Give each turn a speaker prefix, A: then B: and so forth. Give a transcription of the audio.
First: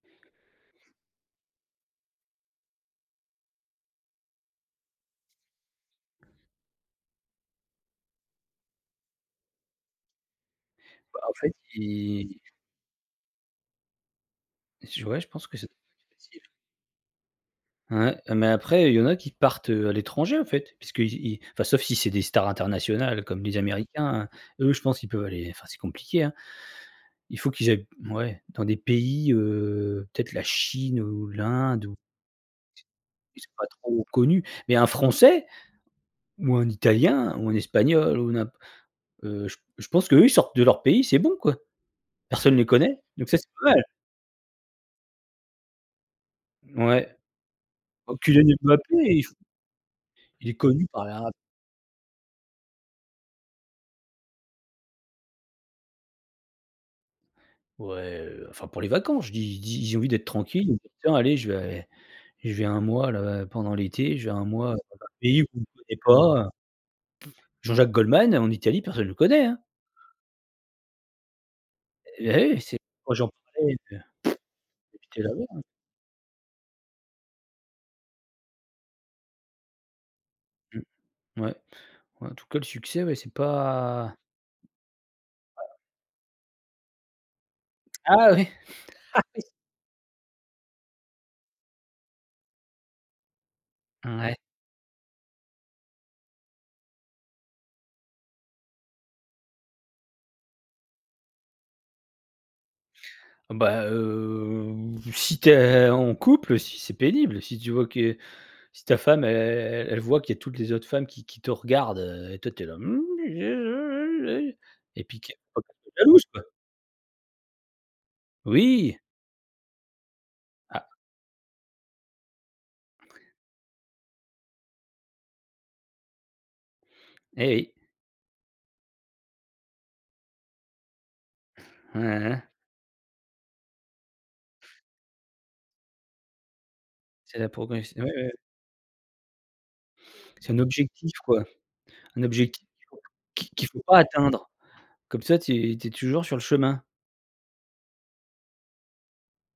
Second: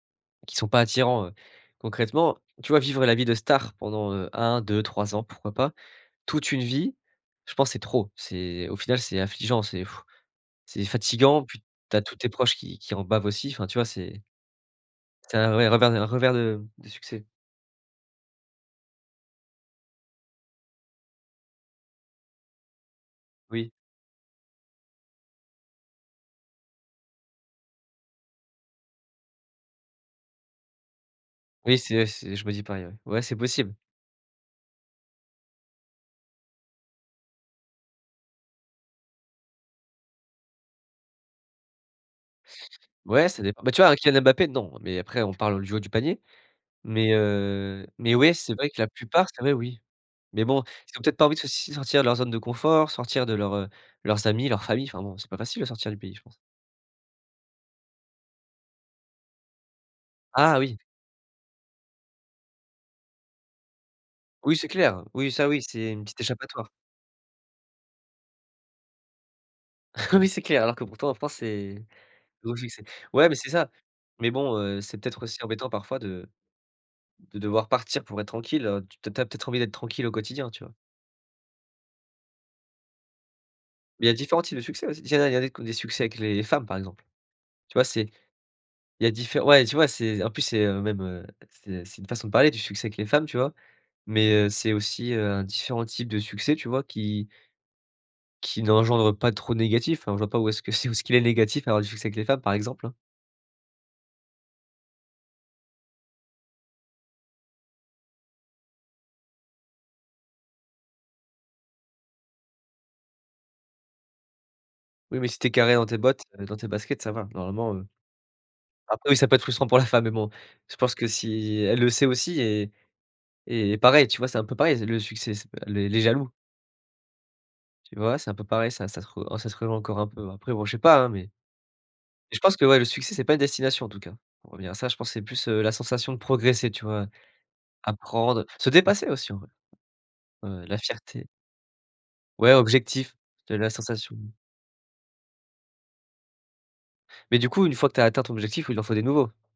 A: Qui sont pas attirants, heu, concrètement, tu vois, vivre la vie de star pendant, heu, 1-2-3 ans, pourquoi pas? Toute une vie, je pense c'est trop. C'est au final, c'est affligeant, c'est c'est
B: Bah en
A: fatigant.
B: fait
A: Puis tu as tous tes
B: i
A: proches qui qui en bavent aussi. Enfin tu vois c'est
B: Et ce ouais, je
A: c'est
B: pense
A: un
B: que c'est
A: reverebenien un revers
B: [unintelligible]
A: de de succès.
B: Ouais, ah mais après, heu, il y en a qui partent, heu, à l'étranger en fait, parce que i i enfin sauf si c'est des stars internationales comme les
A: Oui.
B: Américains, eux, je pense qu'ils peuvent aller fin c'est compliqué hein. Il faut qu'ils ai ouais dans des pays, heu, peut-être la Chine ou
A: Oui,
B: l'Inde ou
A: c'est c'est je me dis pareil, ouais. Ouais c'est
B: ils sont pas
A: possible.
B: trop connus, mais un Français ou un Italien ou un Espagnol ou n'imp heu, j je pense que eux ils sortent de leur pays, c'est bon quoi. Personne les connaît donc
A: Ouais,
B: ça
A: ça
B: c'est
A: dépend,
B: pas
A: bah, tu
B: mal.
A: vois, un Kylian Mbappé, non, mais après on parle du haut du panier, mais
B: Ouais.
A: heu, mais
B: Oh
A: ouais,
B: Kylian
A: c'est vrai que
B: Mbappe
A: la
B: il
A: plupart,
B: f
A: c'est vrai, oui, mais
B: il est
A: bon,
B: connu
A: ils ont
B: par les
A: peut-être pas
B: rap
A: envie de si de sortir de leur zone de confort, sortir de leurs, heu, de leurs amis, leur famille. Enfin bon, c'est pas facile de sortir du pays je pense.
B: Ouais, heu, enfin pour les vacances, je dis je dis: «J'ai envie d'être
A: Ah
B: tranquille.
A: oui.
B: Oh bah tiens allez, je vais je vais 1 mois là pendant l'été, je vais 1
A: Oui, c'est
B: mois,
A: clair. Oui,
B: pays où
A: ça
B: on
A: oui,
B: me
A: c'est
B: connaît
A: une petite
B: pas, heu»
A: échappatoire.
B: Jean-Jacques Goldman en Italie personne le connaît hein!
A: Oui, c'est clair, alors que pourtant en France, c'est
B: Eh bah
A: un gros
B: oui c'est.
A: succès. Ouais, mais c'est ça,
B: [unintelligible]
A: mais bon, heu, c'est
B: Habiter
A: peut-être aussi
B: là-bas, hein.
A: embêtant parfois de de devoir partir pour être tranquille, heu, tu tu as peut-être envie d'être tranquille au quotidien, tu vois?
B: Mmh ouais, en tout cas le succès, ouais c'est
A: Il y a
B: pas
A: différents types de succès aussi. Il en a il y en a des
B: [unintelligible]
A: succès avec les femmes par exemple. Tu vois, c'est
B: Ah ouais. Ah
A: il y a
B: oui.
A: différe ouais tu vois, c'est en plus c'est, heu, même, heu, c'est c'est une façon de parler du succès avec les femmes, tu vois, mais
B: Ouais.
A: heu, c'est aussi, heu, différents types de succès, tu vois, qui qui n'engendrent pas trop de négatif, enfin je vois pas où est-ce que c'est où ce qu'il est négatif à avoir du succès avec les femmes, par exemple, hein.
B: Bah, heu, si tu es en couple, si c'est pénible. Si tu vois que si ta femme, e e elle voit qu'il y toutes les autres femmes qui qui te regardent, heu, et toi tu es là: et
A: Oui,
B: puis
A: mais
B: que
A: si tu es
B: pas
A: carré
B: qu'elle
A: dans
B: soit
A: tes bottes,
B: jalouse, quoi.
A: heu, dans tes baskets, ça va normalement, heu,
B: Oui!
A: après oui, ça peut être frustrant pour la femme, mais bon, je
B: Ah
A: pense que si elle le sait aussi et et pareil, tu vois, c'est un peu pareil, le succès, c heu, le les jaloux.
B: Et oui.
A: Tu vois, c'est un peu pareil, ça ça se rej un ça se rejoint encore un peu ouais. Après, bon, je sais pas, hein, mais mais
B: Ouais, ouais,
A: je
B: ouais.
A: pense que ouais, le succès, c'est pas une destination en tout cas. Pour revenir à ça, je pense que c'est plus, heu, la sensation de progresser, tu vois?
B: C'est la procrastine ouais, ouais.
A: Apprendre, se dépasser aussi en vrai,
B: C'est un
A: heu, la
B: objectif
A: fierté
B: quoi, un
A: Ouais,
B: object
A: objectif,
B: qui
A: de
B: qu'il
A: la
B: faut pas
A: sensation
B: atteindre comme ça, tu es tu es toujours sur le chemin.
A: Mais du coup, une fois que tu as atteint ton objectif, il en faut des nouveaux.